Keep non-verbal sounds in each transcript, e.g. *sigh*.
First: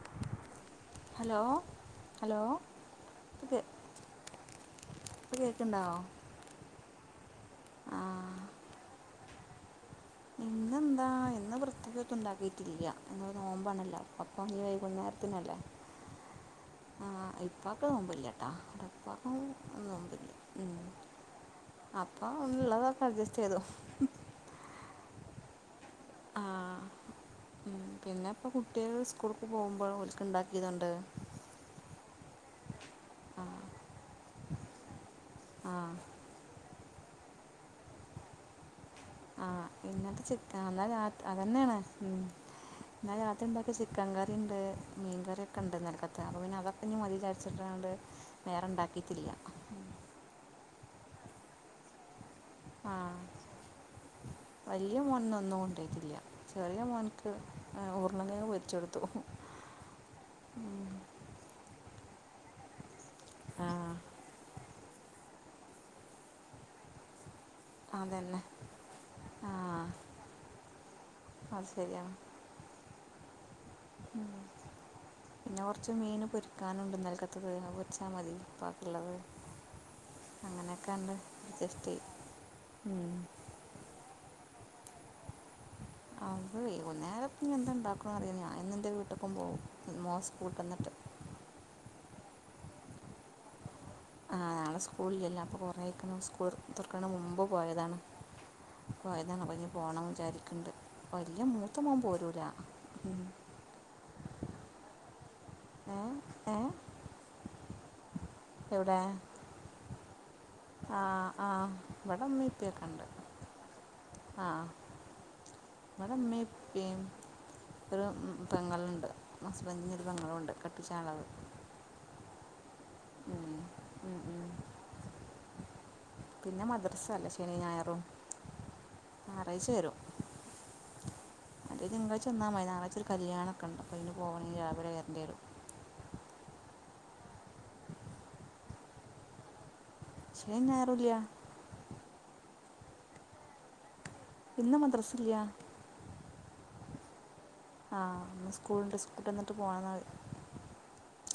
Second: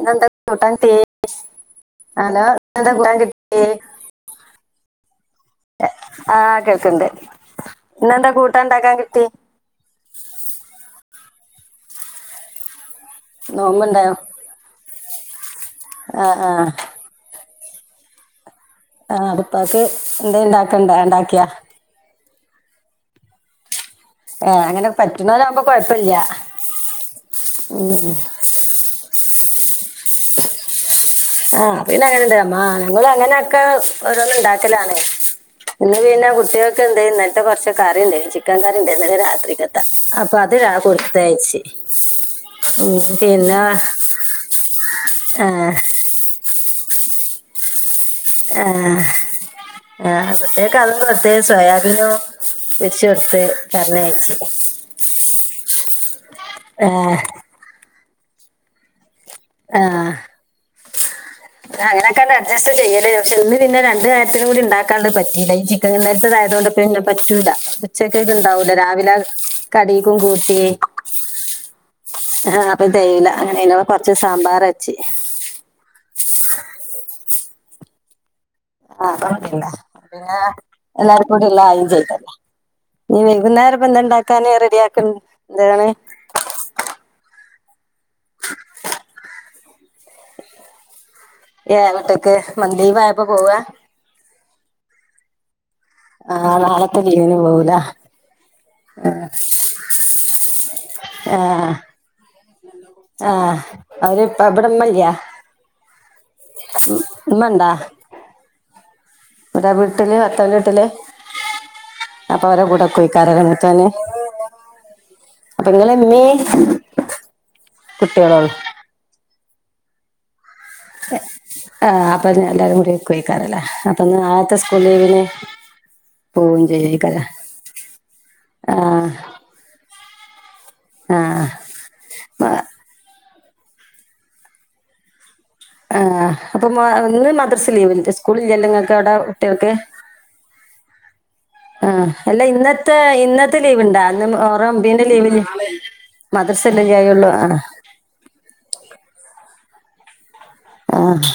ഇന്നെന്താ കൂട്ടാൻ കിട്ടി ഹലോ ഹലോ ഹലോ ഇപ്പം കേ ഇപ്പം എ കേൾക്കുന്നുണ്ടാവോ ആ. കേട്ട് ണ്ട്. ആ ഇന്നെന്താ കൂട്ടാണ്ടാക്കാൻ കിട്ടി. ഇന്നെന്താ ഇന്ന് പ്രതേകായിട്ട് ഉണ്ടാക്കിയിട്ടില്ല. ഇന്ന നോമ്പാണല്ലോ. നോമ്പുണ്ടായോ അപ്പം ഇനി വൈകുന്നേരത്തിനല്ലേ. ആ ആ ആ. മ്മാക്ക് നോമ്പില്ല. കേട്ടോ ഇവിടെ ആ. ഉപ്പാക്കും പ്പാക്ക് നോമ്പില്ല എന്തേലും ഇണ്ടാക്കണ്ടേ ണ്ടാക്കിയാ. ആ ഇളളതൊക്കെ അഡ്ജസ്റ്റ് ചെയ്തു. ഏ അങ്ങനെ പറ്റുണാവുമ്പ കൊഴ്പ്പല്ല. ആ ഉം. ക്ക പോകുമ്പോൾ ഓൽക്ക് ഇണ്ടാക്കിയതുണ്ട്. ആഹ് പിന്നെ അങ്ങനെ ഇണ്ട് അമ്മ ഞങ്ങ ആ അങ്ങനെൊക്കെ ഓരോന്നും ഇണ്ടാക്കലാണേ ആ ഇന്ന് പിന്നെ കുട്ടികൾക്കെ ഉണ്ട് എന്നിട്ടത്തെ കൊറച്ച കറിുണ്ട് ചിക്കൻ ത ആ രാത്രിക്കട്ട ഇന്നത്തെ അപ്പൊ അത് ചിക്കൻ കൊടുത്തയച്ചു എന്നാല അദ്യ ഇണ്ടാക്കി ചിക്കൻ കറി ഉണ്ട് മീൻ ആ, കറിിയ ഒക്കെ ഉണ്ട്ക്ക അപ്പോ പിെ അപ്പ ഞ മതിചാരിച്ചിട്ടുണ്ട് ആഹ ആഹ അത്തേ കാല മത്തേ സോയാബീന ആ വച്ച കൊടുത്ത് പറണയഴച്ചു അത്തില്ല ചെറിയ അവനക്ക് ഊർണ്ണങ്ങ വരിച്ചെടുത്തു ആഏഹ അങ്ങനൊക്കെ അഡ്സ് ചെയ്യലല്ലേ പക്ഷെ ഇന്ന് ആ പിന്നെ രണ്ട കാര്രത്തിന കൂടി ഉ ണ്ടാക്ക ആാണ്ട് പറ്റയി ഈ ചിക്കൻന്നരത്തത്തായത കൊൊണ്ട്ന്നെ പറ്റൂല ഉച്ചക്കൊക്കെ അതന്നെ ഇണ്ടാവൂല രാവിലെ ആ കടക്കും കൂട്ടി അത് ശരിയാണ് ആഹ അപ്പൊ ചെയയ്ല അങ്ങനെ ഇ കൊറച്ച് ഉം. സാമ്പാർ വച്ച കാണുണ്ട നൽക്കത്തത് വച്ചാൽ മതി ബാക്കിയുള്ളത് ആഹ് കണ്ടില്ല പിന്നെ അങ്ങനെയൊക്കെ ഉണ്ട് എല്ലാർക്കും കൂടില്ല ആയ അഡ്ജസ്റ്റ് ചെയ്യും ചെയ്ട്ടല്ല ഉം. നീ വൈകുന്നേര ഇപ്പ എന്തതു ഉണ്ടാക്കാാന് റെഡിയ ആക്ക എന്താണ് അന്ന നേരപ്പ എന്തണ്ട അറിയല്ല എന്ന എൻ്റെ വീട്ടൊക്കം പോകവും മോസ് കൂട്ടന്നിട്ട് ഒക്കെ മതിീ പോയപ്പോൊ പോവ ആ നാളെ സ്കൂളിലല്ല അപ്പോൾ കുറേക്ക സ്കൂ ആഹ് നാളത്തെ തുർക്കണം ലീവിന് മുമ്പ് പോവൂല പോയതാണ് അ ആയതാണ് കുഞ്ഞഞ് പോണം വിചാരിക്കണ്ട് ആഹ ഉം. ആഹ അവര്പ്പ അവിടമ്മല്ല ഏ ഏ മണ്ടാ എവിടെ വീട്ടില് ഭർത്താവിന്റെ വീട്ടില് ആഹ ആഹ ഇവിട അപ്പൊ അവരെ കൂടെ മീപ്പൊക്കണ്ട് പോയിക്കാരല്ലേ മൂത്തോന് ആഹ അപ്പൊ ഇങ്ങള് നിങ്ങളടെ ഇമ്മീം അമ്മപ്പും ഒരു കുട്ടികളോള്ളൂ പെങ്ങളുണ്ട് അസ്ബന്്രുതങ്ങളും ഉണ്ട് കട്ട ആ അപ്പൊ എല്ലാരും കൂടി ഉം. നിക്കുംഏയ്ക്കുരാല്ലേ അപ്പൊ ഉം, ഉം. നാളെത്തെ സ്കൂൾ ലീവിന് പോവും പിന്നെ മദ്രസ ചെയ്യേക്കാരം അല്ലേ ശനി ഞായറും ആഹ് ഞായറാഴ്ച്ച വരും ആഹ് അല്ല തിങ്കാഴ്ച്ച വന്നാ മതി ഞായറാഴ്ചഒരു കല്യാണം ഒക്ക ഉണ്ട് അപ്പം അയിന് പോകണങ്കില് രാവിലെ വരണ്ടി വരും ആഹ് അപ്പൊ ഇന്ന് മദ്രസ് ലീവ് സ്കൂള ഇല്ലല്ല നിങ്ങൾക്ക് അവിടെ കുട്ടികൾക്ക് ശനിയും ഞായറും ഇല്ല ആ അല്ല ഇന്നത്തെ ഇന്നത്തെ ലീവ് ഇണ്ടേ മുഹറം ഇന്ന് ഒബിന്റെമ്പീന്റെ മദ്രസ ഇല്ല ലീവിന് മദ്രസല്ലല്ല ആയള്ളൂ ആ ആഹ് സ്കൂളിണ്ട് സ്കൂള് വിട്ട് വന്നിട്ട് പോണംന്നാ ആഹ്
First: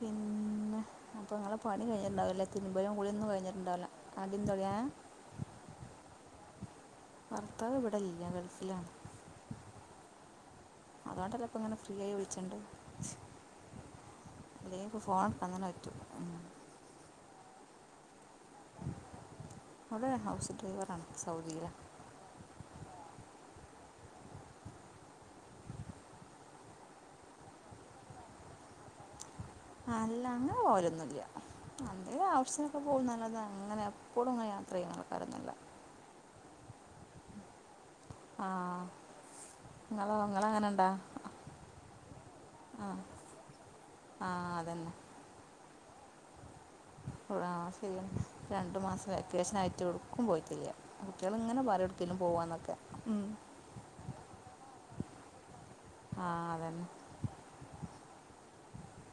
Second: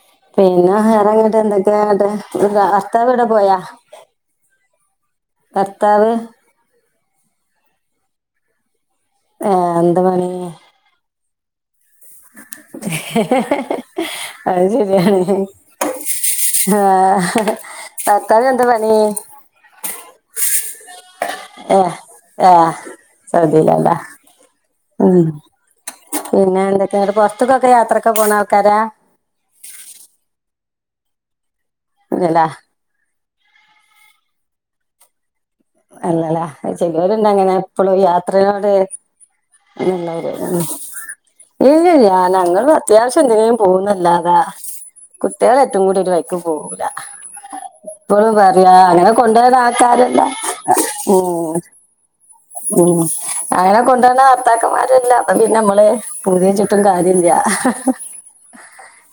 പിന്നെ അപ്പൊ വേറെങ്ങട്ട് നിങ്ങളെ പണി എന്തൊക്കെയാങ്ങട്ട് കഴിഞ്ഞിട്ടുണ്ടാവല്ലേ തിരുമ്പരും ഭർത്താവ് എവിടെ കൂളിയൊന്നും പോയാ കഴിഞ്ഞിട്ടുണ്ടാവില്ല ആദ്യം തൊടയാ ഭർത്താവ് ഭർത്താവ് ഇവിടെ ഇല്ല ഗൾഫിലാണ് ഏഹ് എന്താ പണി അതുകൊണ്ടല്ല ഇപ്പൾ ഇങ്ങനെ ഫ്രീ ആയി വിളിച്ചട്ടുണ്ട് അയ് ശരിയാണ് ഉം. ആഹ് ഭർത്താവിനെന്താ പണീ? അവിടെ ഹൗസ് ഡ്രൈവറാണ് സൗദിയിലാണ് ഏഹ് ഏഹ് സൗദിലാല്ലെ. ഉം പിന്നെ എന്തൊക്കെയാ ഇങ്ങട്ട് പൊർത്ത്ക്കൊക്കെ യാത്രക്കെ പോണ ആൾക്കാരാ? അല്ല, അങ്ങനെ പോവലൊന്നുല്ല. എന്തേലും അല്ലല്ലേ ആവശ്യങ്ങ്ക്ക് പോവുന്നല്ലാതെ അങ്ങനെ എ പ്പളുങ്ങനെ യാത്രയ്യ്ണ ആൾക്കാരൊന്നല്ല. അല്ലല അഹ് ചെയ്ലോല്ണ്ട് അങ്ങനെ എപ്പളു ആ യാത്രനോട്‌ നിങ്ങളോ അയ്നുള്ളവര് ആഹ് നിങ്ങളങ്ങനെ ഉണ്ടോ ഇല്ലല്ല ഞങ്ങള് ആ അത്യാവശ്യം എന്തിനേം ആ പോവുന്നല്ലാതാ അതന്നെ കുട്ടിളെ ട്ടും കൂടി ഒരു വഴിക്ക് പോവൂല ആ അഹ് ശെരിയാ ഇപ്പളും പറയാ രണ്ടു മാസം വെക്കേഷൻ ആയിട്ട് ഒട്ക്കും പോയിട്ടില്ല. ഓഹ് കുട്ടികളിങ്ങനെ പറയും എവിടേക്കേലും പോവാന്നൊക്കെ മ് ഉം. അങ്ങനെ കൊണ്ടോണ വർത്താക്കന്മാരു അല്ല അപ്പ പിന്നെ നമ്മ ള് ആ പൂതിയെച്ചിട്ടും അതന്നെ കാര്യല്ല. ഇഹ് ഇഹ്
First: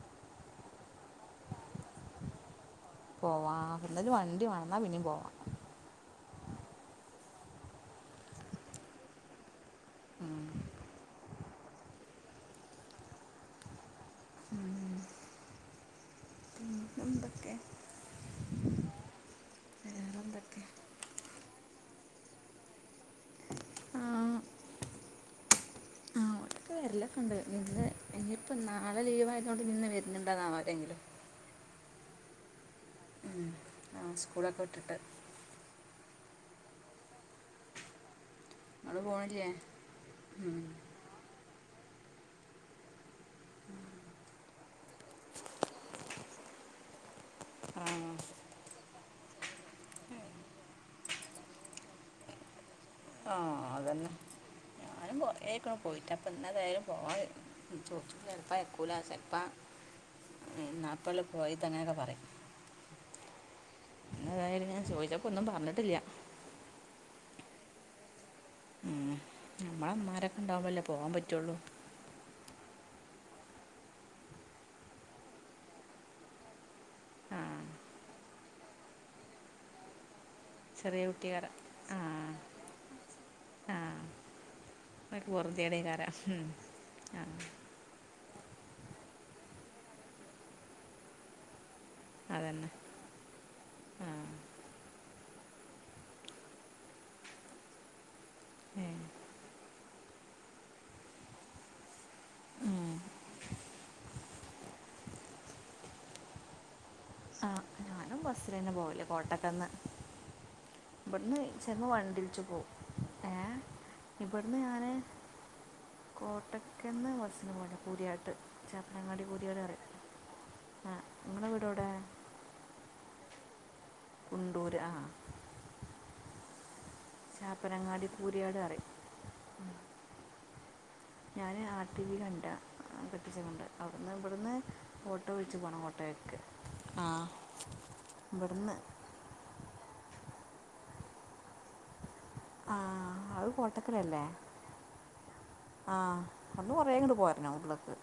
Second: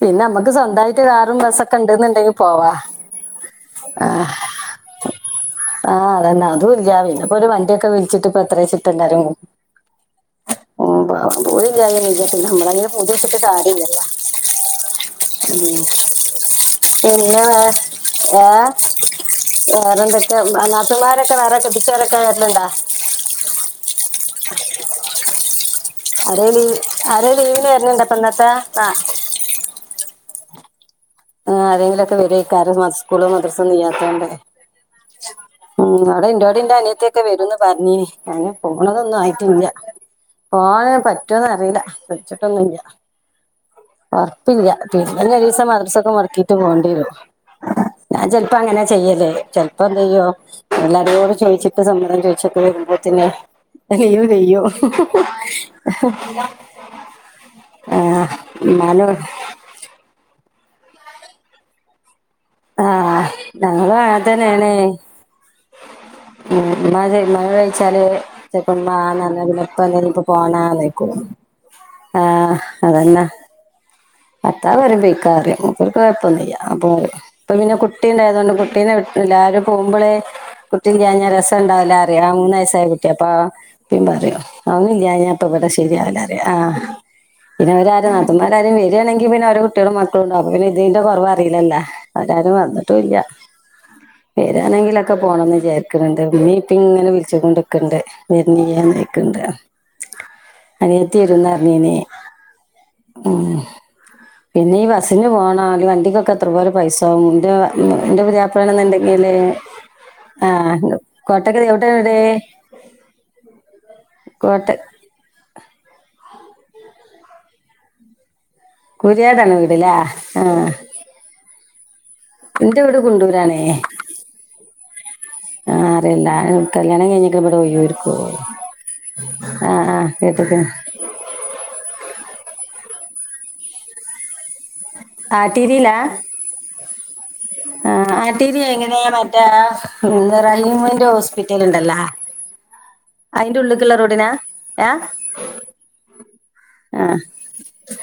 പിന്നെ അമ്മക്ക് സ്വന്തായിട്ട് കാറും ബസ്സൊക്കെ ഇണ്ട്ന്ന്ണ്ടെങ്കി പോവാ. പോവാ പിന്നൊര് വണ്ടി വാണം ഇന്നാ പിന്നീം പോവാ. എന്നാ അതു ഇല്ല. പിന്ന ഇപ്പ ഒരു വണ്ടിയൊക്കെ വിളിച്ചിട്ട് ഇപ്പ എത്രെച്ചിട്ട എല്ലാരേം കൂ ഉം. ഉം പാ പൂതില്ലായൊന്നില്ല പിന്നെ നമ്മള് അയിന് പൂതി വെച്ചിട്ട് കാര്യല്ലല്ലോ. ഉം പിന്നെ വേ എന്തൊക്കെ ഏഹ് വേറെന്തൊക്കെ? നാത് മാരൊക്കെ വേറെ ക്കെട്ടിചോരൊക്കെ വെര്ല്ണ്ട? ആ ആ ഓലൊക്കെ വെര്ലക്കെണ്ട്. ലീവിന് ഇന്ന് വരലുണ്ട് ഇപ്പൊ ഇന്നത്തെ ഇനിയിപ്പ ആ നാളെ ലീവ് ആയതുകൊണ്ട് ഇന്ന് വെര്ണും *unintelligible* ആ ആരെങ്കിലൊക്കെ വരോയിക്ക ഇന്ന് മസ്കൂളും ഉം. മദ്റസൊന്നു ആ ഇല്ലാത്തോണ്ട് സ്കൂളൊക്കെ വിട്ടിട്ട് ഉം അവിടെ ഇന്റോ ഇന്റ അനിയത്തിയൊക്കെ വെരുംന്ന് പർഞ്ഞീനി. അയ്ന് നിങ്ങൾ പോണതൊന്നും പോണില്ലേ ആയിട്ടില്ല്യ. ഉം. പോവാന് പറ്റോന്ന്‌ അറീല. വിളിച്ചിട്ടൊന്നുല്ല്യ. ഒറപ്പില്ല്യ പിന്നെഞ്ഞ് ഒരീസം മദ്ർസൊക്കെ മൊടക്കീട്ട് പോണ്ടിയേരും. ആ ഞാൻ ചെലപ്പോ അങ്ങനെ ചെയ്യല് ചെലപ്പെന്തെയ്യും എല്ലാരോടും ചോയ്ച്ചിട്ട് സമ്മതം ചോയ്ച്ചൊക്കെ വരു മ്പത്തിന് ആ അതന്നെ ലീവ് കയ്യും. ഞാനും കുറേക്കണ് ചോയ് *inaudible* ചെലപ്പ അയക്കൂല ചെലപ്പ ഇന്നാപ്പല്ലേ പോയത് അങ്ങനെക്കെ പറിം. ആഹ് ഞങ്ങളും ഇന്നതായാലും അങ്ങൻതന്നേണ് ഞാൻ ചോദിച്ചപ്പോൾ ഒന്നും പറഞ്ഞിട്ടില്ല ഉം ഇന്നാ ചോ ഉമ്മാനോടൊയ്ച്ചാല് ചെൽപ്പ ഇമ്മ ഉം. നാറഞ്ഞ പിന്ന ഇപ്പ നമ്മളെ *unintelligible* വന്നേ ചോയ്ക്കും അമ്മമാരൊക്കെ പോണ്ട ഉണ്ടാവുമ്പോഴല്ലേ പോകാൻ ന്നൊയ്ക്കും പറ്റുള്ളൂ ആ അതന്നാ ഭർത്താവ് പറയും പൊയ്ക്ക പറയും മൂപ്പർക്ക് കുഴപ്പൊന്നുയ്യ അപ്പോ ആ ഇപ്പൊ പിന്നെ കുട്ടീണ്ടായത് കൊണ്ട് കുട്ടീന വിട്ട് എല്ലാരും പോകുമ്പോളേ ചെറിയ കുട്ടില്ലാഞ്ഞ കുട്ടിക്കാര രസം ഉണ്ടാവില്ല ആ പറിയ മൂന്ന്‌ വയസ്സായ കുട്ടിയ അപ്പാ ആ അഒന്നൂല്യ അതൊക്കെ ഇപ്പ ഇവിടെ വെറുതെയുടെ കാര ശരിയാവില്ലാ അറിയാ ആ ആ പിന്നെ ഇവരാര് മാരാരേം വരിയാണെങ്കി പിന്നെഓര കുട്ടികളും മക്കളുണ്ട അപ്പപിന്ന ഇതിന്റെ കുറവ അറിയില്ല അവരാരും അതന്നെ വന്നിട്ടും ഇല്ല ആ വരാണെങ്കിലൊന്നു ക്കെ പോണംന്ന് വിചാരിക്കണണ്ട് ഇമ്മി ഇപ്പേം ഇങ്ങനെ വിളിച്ച് കൊണ്ട്ക്കണ്ട് ഏ. വെരണില്ല്യേന്നോയ്ക്കണ്ട്‌ ഉം. *unintelligible* ഉം പിന്നെ ഈ ബസ്സിന് പോണ അല്ലെങ്കി വണ്ടിക്കൊക്കെ എത്ര പോലെ പൈസ ആവും ആ ഞാനും എന്റെ ബസ്സിൽ തന്നെ പോവില്ല പുതിയാപ്ലാണ്ന്നുണ്ടെങ്കില് കോട്ടക്കന്ന് ആഹ് ഇവിടുന്ന് കോട്ടക്കല് എവിടെ ചിലപ്പോൾ വീട് വണ്ടിയിലിച്ച് പോവും ഏ *unintelligible* ഇവിടുന്ന് കോട്ട ഞാന് കോട്ടക്കന്ന് വസന പോെ പൂര്യാട്ട് കുര്യാടാണ് വീടല്ലേ ആഹ് ആ നിങ്ങളുടെ വീട് എവിടെ എന്റെ വീട് കുണ്ടൂരാണേ കുണ്ടൂര് ആ ആ അറിയില്ല കല്യാണം കഴിഞ്ഞക്ക ഇവിടെ ചാപ്പനങ്ങാടി ഒയരിക്കുവോ കൂരിയാട് പറയും ആ ആഹ് കേട്ട്ക്ക്ണ് ട്ടിരി കണ്ട കെട്ടിച്ചുകൊണ്ട് അവിടുന്ന് ഇവിടുന്ന് ഓട്ടോ വിളിച്ച് പോകണം ആട്ടീരിലാ കോട്ടയക്ക് ആ ആ ആട്ടിരി ഇവിടുന്ന് എങ്ങനെയാ മറ്റാ റഹീമിന്റെ ഹോസ്പിറ്റലിണ്ടല്ല ആ അത് അയിന്റെ ഉള്ളക്കുള്ള കോട്ടക്കലല്ലേ റോഡിനാ ഏഹ് അന്ന് കൊറേങ്ങ് പോരണം ഉള്ളക്ക്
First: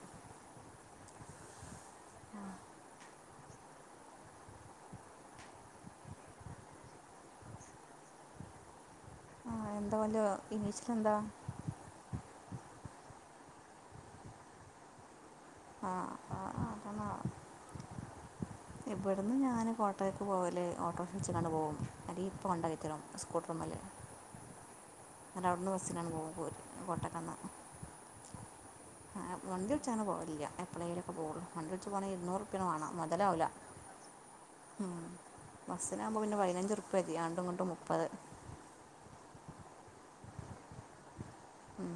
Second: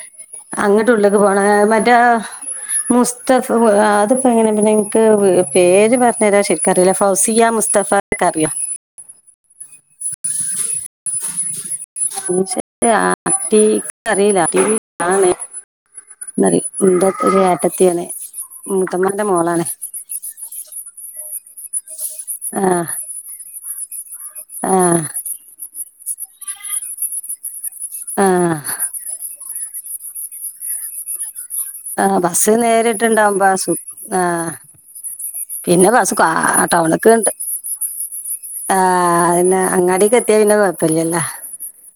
ള്ളത് പോണ് മറ്റാ മുസ്തഫ ആ അതിപ്പങ്ങനെ ഇൻക്ക് പേര് പറഞ്ഞരാൻ ശെരിക്കറില്ല ഫൗസിയ മുസ്ത മുസ്തഫ കറിയോ ആ എന്താ ഓന്റെ ഇനീഷല് എന്താ പൂച്ചനെ ആട്ടി ഇനിക്കറില ഉം ആണ് ആ ആ, ന്നാല് ആ, കൊണ്ടാക്കല് ഏട്ടത്യാണ് ഇവിടന്ന് ഞാൻ കോട്ടയക്ക് പോകല് ഓട്ടർഷളിച്ചാണ്ട് പോകും അല്ലങ്കിൽ ഇപ്പ ആ കൊണ്ടാക്കി തരും സ്കൂട്ടർമല് ആ എക്സിഡാണ് മോൻ പോയ്‌ കോട്ടക്കന്നാ ആഹ വണ്ടി ൾച്ചാണ് പോവേല്ല എപ്പളെങ്കിലും പോവൊള്ളൂ വണ്ടി ൾച്ച് പോവാൻ ഇുന്നൂറുപ്പ്യ മാണം മൊതലാവുല സു ആ പിന്നെ ബസ്സ് ബസ്സിനാകുമ്പോൾ കാ പിന്നെ പതിനഞ്ച് റുപ്യ മതി ടൗണ്ക്ക്ണ്ട് ആണ്ടും ഇങ്ങോട്ടും മുപ്പത് ആഹ അന്നെ അങ്ങാടിക്ക് എത്തിയാ പിന്നെ കൊഴപ്പല്ലല്ലോ ഉം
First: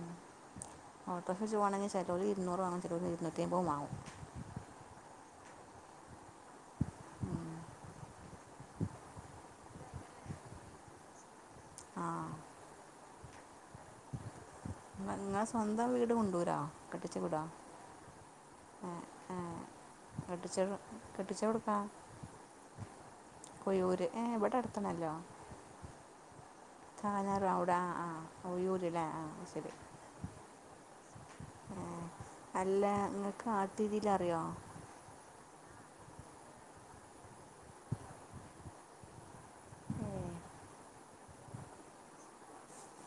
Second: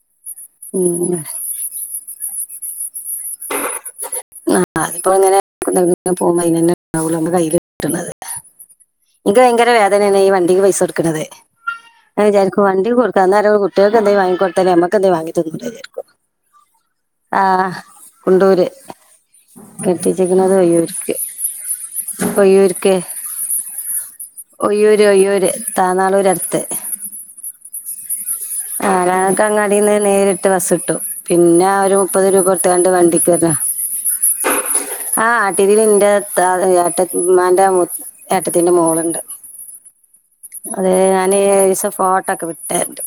ഓട്ടോക്ക് വിളിച്ച് പോണങ്കില് ചെലോര് ഇരുന്നൂറ് വങ്ങും ചെലോര് ഇരുന്നൂറ്റി അയ്മ്പും മാങ്ങും ആ ഇപ്പളങ്ങനെ ഇപ്പള് പോവുമ്പോ അയിനന്നെ ഉം. കയില് കിട്ട്ന്നത് ഇൻക്ക് ഭയങ്കര വേദനനെന് ഈ വണ്ടില് പൈസ കൊടുക്കുന്നത് ആ ഞാ വിചാരിക്കും വണ്ടി കൊടുക്കാ അന്നേരം കുട്ട്യേക്ക് എന്തെലും വാങ്ങിക്കൊട്ത്താല് നമക്ക് നിങ്ങളെ സ്വന്തം വീട് മുണ്ടുരാ കെട്ടിച്ച വിടാ ഏ കെട്ടിച്ച്ക്ക്ണത് ഒയ്യൂര്ക്ക് കെട്ടിച്ച് കൊടുക്കാം ഒയ്യൂര്ക്ക് കൊയ്യൂർ ഏ ഇവിടെ ഒയ്യൂര് ഒയ്യൂര് താന്നാളൂര് അടുത്ത് കാഞ്ഞാറ ഔടെ ആ ആ് ഒയൂര്ല്ലേ ആ ഞങ്ങൾക്ക് ശരി അങ്ങാടിന്ന് നേരിട്ട് ബസ് കിട്ടും പിന്നെ ഏ, ഒരു മുപ്പത് രൂപ അല്ല കൊടുത്താണ്ട് നിങ്ങൾക്ക് വണ്ടിക്ക്ല്ലേ ആട്ടിരിയിൽ അറിയോ ആ നാട്ടീലിന്റെ ഇത്ത ഏട്ടതി മ്മാന്റെ മു ഏട്ടത്തിന്റെ മോളുണ്ട് ഏ അതെ ഞാന് രിസം ഫോട്ടോക്കെ വിട്ടരണ്ട്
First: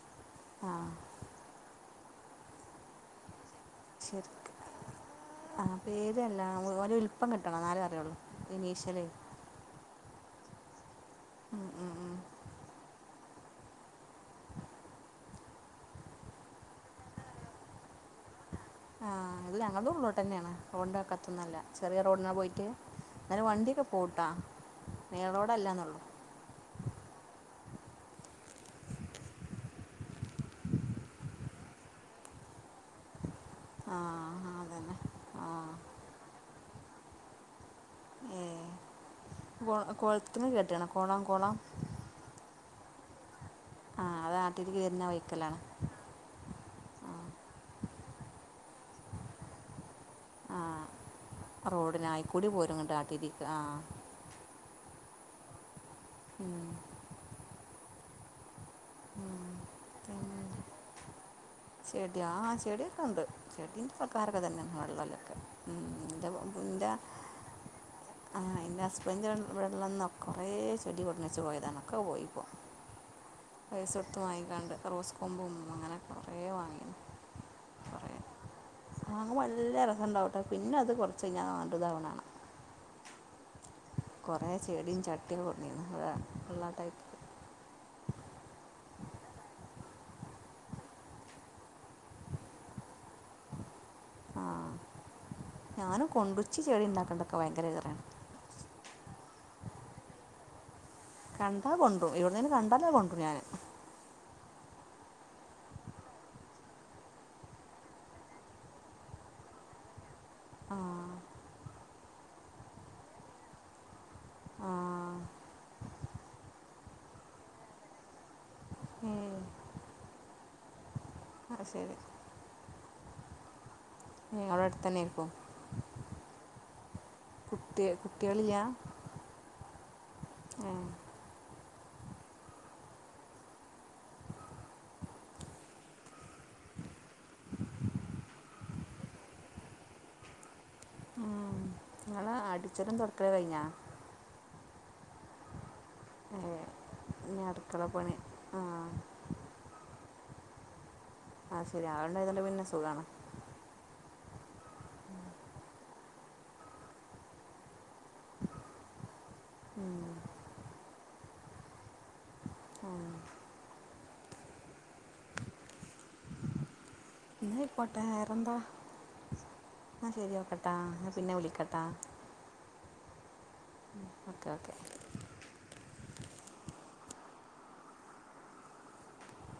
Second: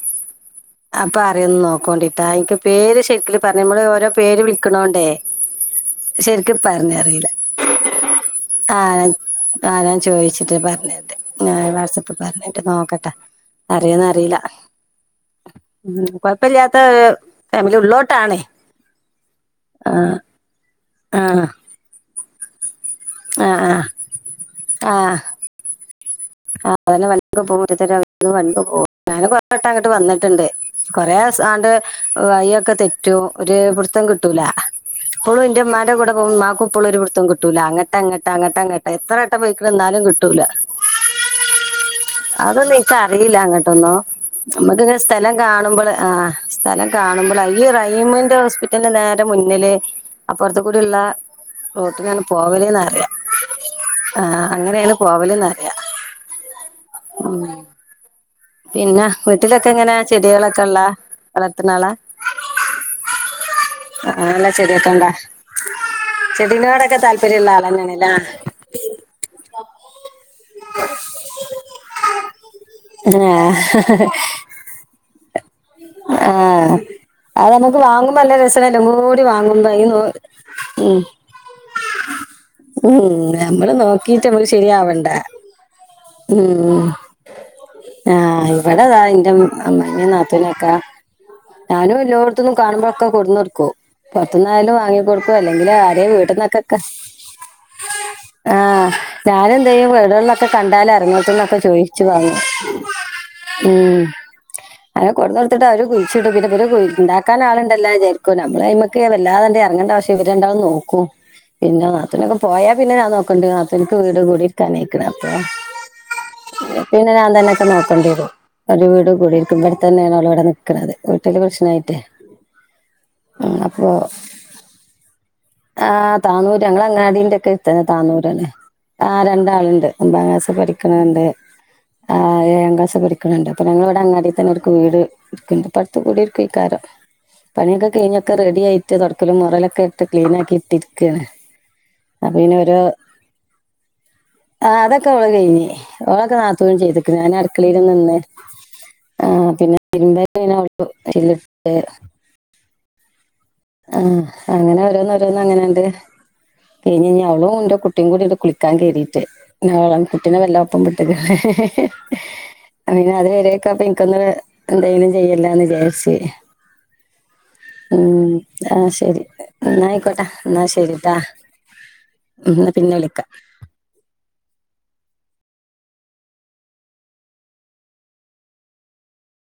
ആ അപ്പൊ അറിയൊന്ന് നോക്കോണ്ടിട്ടോ എനിക്ക് പേര് ശെരിക്ക് പറയുമ്പള് ഓരോ പേര് വിളിക്ക്ണോണ്ടേ അതല്ല ഓലെ ഉല്പ്പം കിട്ടണം ന്നാലെ അറിയൊള്ളൂ ഇനീഷല് ആഹ് ആഹ് ഞാൻ ചോയിച്ചിട്ട് പറഞ്ഞരണ്ട് ഞാൻ വാട്സപ്പ് ഉം പറഞ്ഞരണ്ട് നോക്കട്ടെ അറിയോന്ന് അറീല ഉം കൊഴപ്പല്ലാത്ത ഒര് ഉള്ളോട്ടാണ് അല്ല ഞങ്ങൾതും ഉള്ളോട്ടന്നാണ് റോഡിന്റെ വക്കത്ത് ആഹ് ഒന്നല്ല ചെറിയ റോഡിനാ പോയിട്ട് ന്നാലും ആഹ് വണ്ടിക്കെ ആഹ് പോവുട്ടോ ആഹ് മെയിൻ റോഡ് അല്ലാന്നൊള്ളു *unintelligible* ഞാൻ കൊറെ വട്ടം അങ്ങോട്ട് വന്നിട്ടുണ്ട് കൊറെ ച്ചാണ്ട് വൈയൊക്കെ തെറ്റും ഒരു ആ പിട്ത്തം കിട്ടൂല ആ അതന്നെ പ്പോളും ആ ഇന്റെമ്മാന്റെ കുടെ പോക്കും ഇമ്മാക്ക് ഇപ്പോള്ളും ഒരു പിട്ത്തം കിട്ടൂല അങ്ങട്ട് അങ്ങട്ട് അങ്ങട്ട് അങ്ങട്ട് എത്ര വട്ടം പോയിക്കണം കൊള എന്നാലും കിട്ടൂല കൊളത്തിന് കേട്ട്ണോ കൊളം കൊളം അതൊന്നും എനിക്കറില അങ്ങോട്ടൊന്നും ആ അത് ആട്ടിലേക്ക് നമ്മക്ക് വരുന്ന സ്ഥലം വഴിക്കലാണ് കാണുമ്പള് ആ് സ്ഥലം കാണുമ്പള് ഈ റഹിമിന്റെ ഹോസ്പിറ്റലിന്റെ നേരെ മുന്നില് ആ അപ്പർത്തുകൂട്ള്ള റോട്ടിനാണ് റോഡിനായി കൂടി പോരും ഇങ്ങോട്ട് പോവല്ന്നറിയാം ആട്ടിലേക്ക് ആ ആ അങ്ങനെണ് പോവല്ന്നറിയാം ഉം ഉം പിന്നെ വീട്ടിലൊക്കെങ്ങനെ ചെടികളൊക്കെ ഇണ്ടോ ചെട്യ ആ ചെടിയൊക്കെ ഇണ്ട് ചെടിക്കെ വെക്കാനൊക്കെ അങ്ങനെയുള്ള ചെടിയൊക്കെ സ്ഥലണ്ട് ഉണ്ടാ വെള്ളക്കെണ്ട് ഉം ഇല്ല ചെടിനോടൊക്കെ താല്പര്യമുള്ള ആളന്നെയാണല്ലേ ആ എന്റെ ഹസ്ബൻഡ് വന്നന്ന് കൊറേ ചെടി കൊണന്നച്ച് പോയതാണ് ഒക്കെ പോയിപ്പോൾ ആഹ് പൈസ കൊടുത്ത് വാങ്ങിക്കാണ്ട് റോസ്കൊമ്പ് ആ അത് നമക്ക് കുറേ വാങ്ങുമ്പോ നല്ല രസല്ലേ എല്ലാകൂടി വാങ്ങുമ്പോൾ വാങ്ങും നല്ല അയിന് രസം ഉണ്ടാവും കേട്ടോ പിന്നെ അത് ഉം കുറച്ച് കഴിഞ്ഞാൽ കണ്ടതാവണാണ് ഉം നമ്മള് നോക്കിട്ട് നമ്മക്ക് കുറേ ചെടിയും ശരിയാവണ്ടേ ചട്ടിയൊക്കെ കൊണ്ടുവന്നു വെള്ള ഉം ടൈപ്പ് ആഹ് ഇവിടെതാ ഇന്റെ ഇമ്മ് അമ്മി നട് ത്ത്നക്കാ ഞാനും എല്ലോട്ത്ത്ന്നും കാണുമ്പോഴൊക്കെ കൊണ്ടോന്ന് കൊടുക്കും ആ പൊർത്ത്ന്നായാലും വാങ്ങി കൊടു അല്ലെങ്കില് ആരെ ഞാനും വീട്ട്ന്നൊക്കൊ കൊണ്ടുവച്ച് ക്കെ ചെടി ഉണ്ടാക്കേണ്ടതൊക്കെ ഭയങ്കര ഇതറാണ് ആ ഞാനെന്ത് ചെയ്യും വീടുകളിലൊക്കെ കണ്ടാല് പറ്റുന്നോടത്ത്ന്നൊക്കെ കണ്ടാൽ ചോയിച്ചു കൊണ്ടുപോകും ഇവിടെ വാങ്ങും നിന്ന് കണ്ടാലേ കൊണ്ടുപോകും ഞാൻ മ്മ് അങ്ങനെ കൊണ്ട് കൊടുത്തിട്ട് അവര് കുഴിച്ചിട്ടും പിന്നെ ഇവര് ഉണ്ടാക്കാൻ ആള് ഇണ്ടല്ലോ വിചാരിക്കും പിന്നെ ഞമ്മള് അയ്മ്മക്ക് വല്ലാതെ തണ്ടെ ഇറങ്ങേണ്ട ശ ഇവര് രണ്ടാളും ആ നോക്കും പിന്നെ നാത്തുനൊക്കെ പോയാ പിന്നെ ഞാൻ നോക്കണ്ട് നാത്തൂന്ക്ക് വീട് കൂടി ഒക്കെ ആ ആയിരിക്കണ് അപ്പൊ പിന്നെ ഞാൻ തന്നെക്കെ നോക്കണ്ടി വരും ഓര് വീട് ഏ കുടീരിക്കുമ്പോഴ് തന്നെയാണ് ഓല് ഇവിടെ നിക്കണത് വീട്ടില് ആ പ്രശ്നായിട്ടേ ശരി അപ്പൊ ഓള് ആടെ തന്നെ ആരുക്കോ ആഹ് താന്നൂര് ഞങ്ങള് അങ്ങാടിന്റെ ഒക്കെ അട്ത്ത് താന്നൂരന്നെ കുട്ടികളില്ല ആ രണ്ടാളുണ്ട് ഒമ്പതാം ക്ലാസ് പഠിക്കണണ്ട് ഏഴാം ക്ലാസ് പഠിക്കണണ്ട് അപ്പൊ ഞങ്ങള് ഇവിടെ അങ്ങാടി തന്നെ ഓർക്ക് വീട് എടുക്കുന്നുണ്ട് ഇപ്പ അടുത്ത് തന്നെ കൂടിരിക്കും ഈക്കാരം പണിയൊക്കെ കയിഞ്ഞ് ഒക്കെ റെഡിയായിട്ട് തൊടക്കലും മുറലൊക്കെ ഇട്ട് ക്ലീന് ആക്കി ഇട്ടിരിക്കാണ് അപ്പൊ പിന്നെ അടിച്ചതും തുടക്കലും കഴിഞ്ഞാ ആ അതൊക്കെ ഓള് കഴിഞ്ഞ് ഓളൊക്കെ നാത്തുനും ചെയ്തു പിന്നെ അടുക്കള പണി ആ ആഹ് പിന്നെ തിരുമ്പനെ ആ ശരി ആള് ഇള്ളോണ്ട് പിന്നെ സുഖമാണ് ആ അങ്ങനെ ഓരോന്ന് ഓരോന്ന് അങ്ങനെയുണ്ട് കഴിഞ്ഞ് കഴിഞ്ഞ അവളും ഓൻ്റെ കുട്ടിയും കൂടി കുളിക്കാൻ കേറിയിട്ട് ഞങ്ങൾ കുട്ടീനെ വല്ല ഒപ്പം വിട്ട് ഹ പിന്നെ അത് വരൊക്കെ അപ്പൊ ഇനിക്കൊന്ന് എന്തെങ്കിലും ചെയ്യല്ലോന്ന് വിചാരിച്ച് എന്നാൽ ആയിക്കോട്ടെ മ്മ് വേറെന്താ ആ ശരി എന്ന എന്നാൽ ആയിക്കോട്ടെ ശരി എന്നാ ഓക്കെട്ടാ എന്നാൽ ശരിട്ടാ പിന്നെ വിളിക്കട്ടാ മ്മ് എന്നാ പിന്നെ വിളിക്ക ഓക്കെ ഓക്കേ